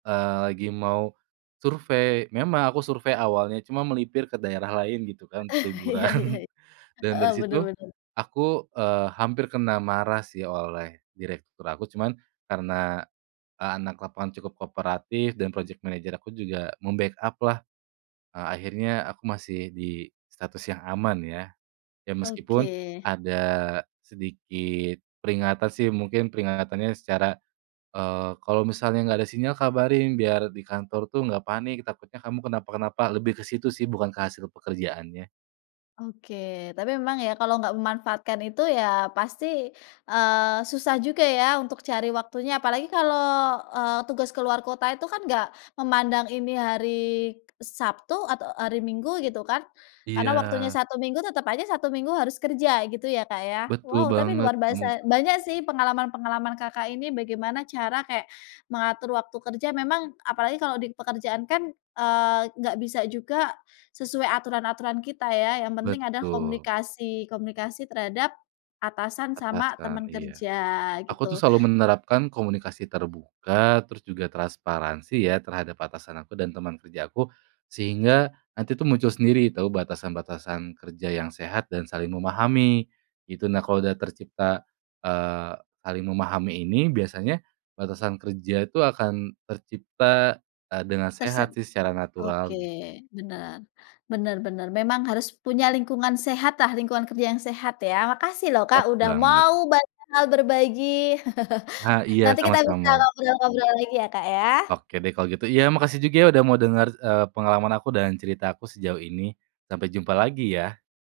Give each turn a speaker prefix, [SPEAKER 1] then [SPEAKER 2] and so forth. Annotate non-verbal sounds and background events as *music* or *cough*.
[SPEAKER 1] Eee, lagi mau survei. Memang aku survei awalnya cuma melipir ke daerah lain gitu kan, untuk
[SPEAKER 2] *chuckles*
[SPEAKER 1] liburan
[SPEAKER 2] Iya iya.
[SPEAKER 1] *chuckles* dan
[SPEAKER 2] Heeh
[SPEAKER 1] dari
[SPEAKER 2] bener
[SPEAKER 1] situ
[SPEAKER 2] bener.
[SPEAKER 1] aku, eee, hampir kena marah sih oleh direktur aku, cuman, karena anak lapangan cukup kooperatif dan project manager aku juga membackup lah. Akhirnya aku masih di status yang aman ya. Ya meskipun
[SPEAKER 2] Oke.
[SPEAKER 1] ada sedikit peringatan sih, mungkin peringatannya secara, eee, kalau misalnya enggak ada sinyal kabarin, biar di kantor tuh enggak panik, takutnya kamu kenapa-kenapa, lebih ke situ sih bukan ke hasil pekerjaannya.
[SPEAKER 2] Oke, tapi memang ya kalau nggak memanfaatkan itu ya pasti, eee, susah juga ya untuk cari waktunya apalagi kalau, eee, tugas keluar kota itu kan nggak memandang ini hari Sabtu atau hari Minggu gitu kan, karena waktunya
[SPEAKER 1] Iya.
[SPEAKER 2] Sabtu Minggu, tetep aja Sabtu Minggu harus kerja gitu ya Kak ya.
[SPEAKER 1] Betul
[SPEAKER 2] Wow tapi
[SPEAKER 1] banget
[SPEAKER 2] luar basa,
[SPEAKER 1] kemuke
[SPEAKER 2] banyak sih pengalaman-pengalaman Kakak ini, bagaimana cara kayak mengatur waktu kerja, memang apalagi kalo dipekerjaan kan, eee, gak bisa juga sesuai aturan-aturan kita ya, yang penting ada
[SPEAKER 1] Betul.
[SPEAKER 2] komunikasi, komunikasi terhadap atasan sama
[SPEAKER 1] Atasan,
[SPEAKER 2] teman
[SPEAKER 1] iya.
[SPEAKER 2] kerja
[SPEAKER 1] Aku tuh
[SPEAKER 2] gitu.
[SPEAKER 1] selalu menerapkan komunikasi terbuka, terus juga transparansi ya terhadap atasan aku dan teman kerja aku, sehingga nanti tuh muncul sendiri tahu batasan-batasan kerja yang sehat dan saling memahami. Gitu, nah kalau sudah tercipta, eee, saling memahami ini, biasanya batasan kerja itu akan tercipta, eee, dengan
[SPEAKER 2] Terse
[SPEAKER 1] sehat secara
[SPEAKER 2] oke
[SPEAKER 1] natural gi
[SPEAKER 2] bener, bener bener memang harus punya lingkungan sehat lah, lingkungan kerja yang sehat ya. Makasih loh Kak
[SPEAKER 1] *unintelligible*
[SPEAKER 2] udah
[SPEAKER 1] Banget.
[SPEAKER 2] mau banyak hal berbagi. *chuckles*
[SPEAKER 1] Ah iya
[SPEAKER 2] Nanti kita bisa
[SPEAKER 1] sama-sama.
[SPEAKER 2] ngobrol-ngobrol lagi ya Kak ya.
[SPEAKER 1] Oke deh kalau gitu. Iya makasih juga udah mau denger, eee, pengalaman aku dan cerita aku sejauh ini. Sampai jumpa lagi ya.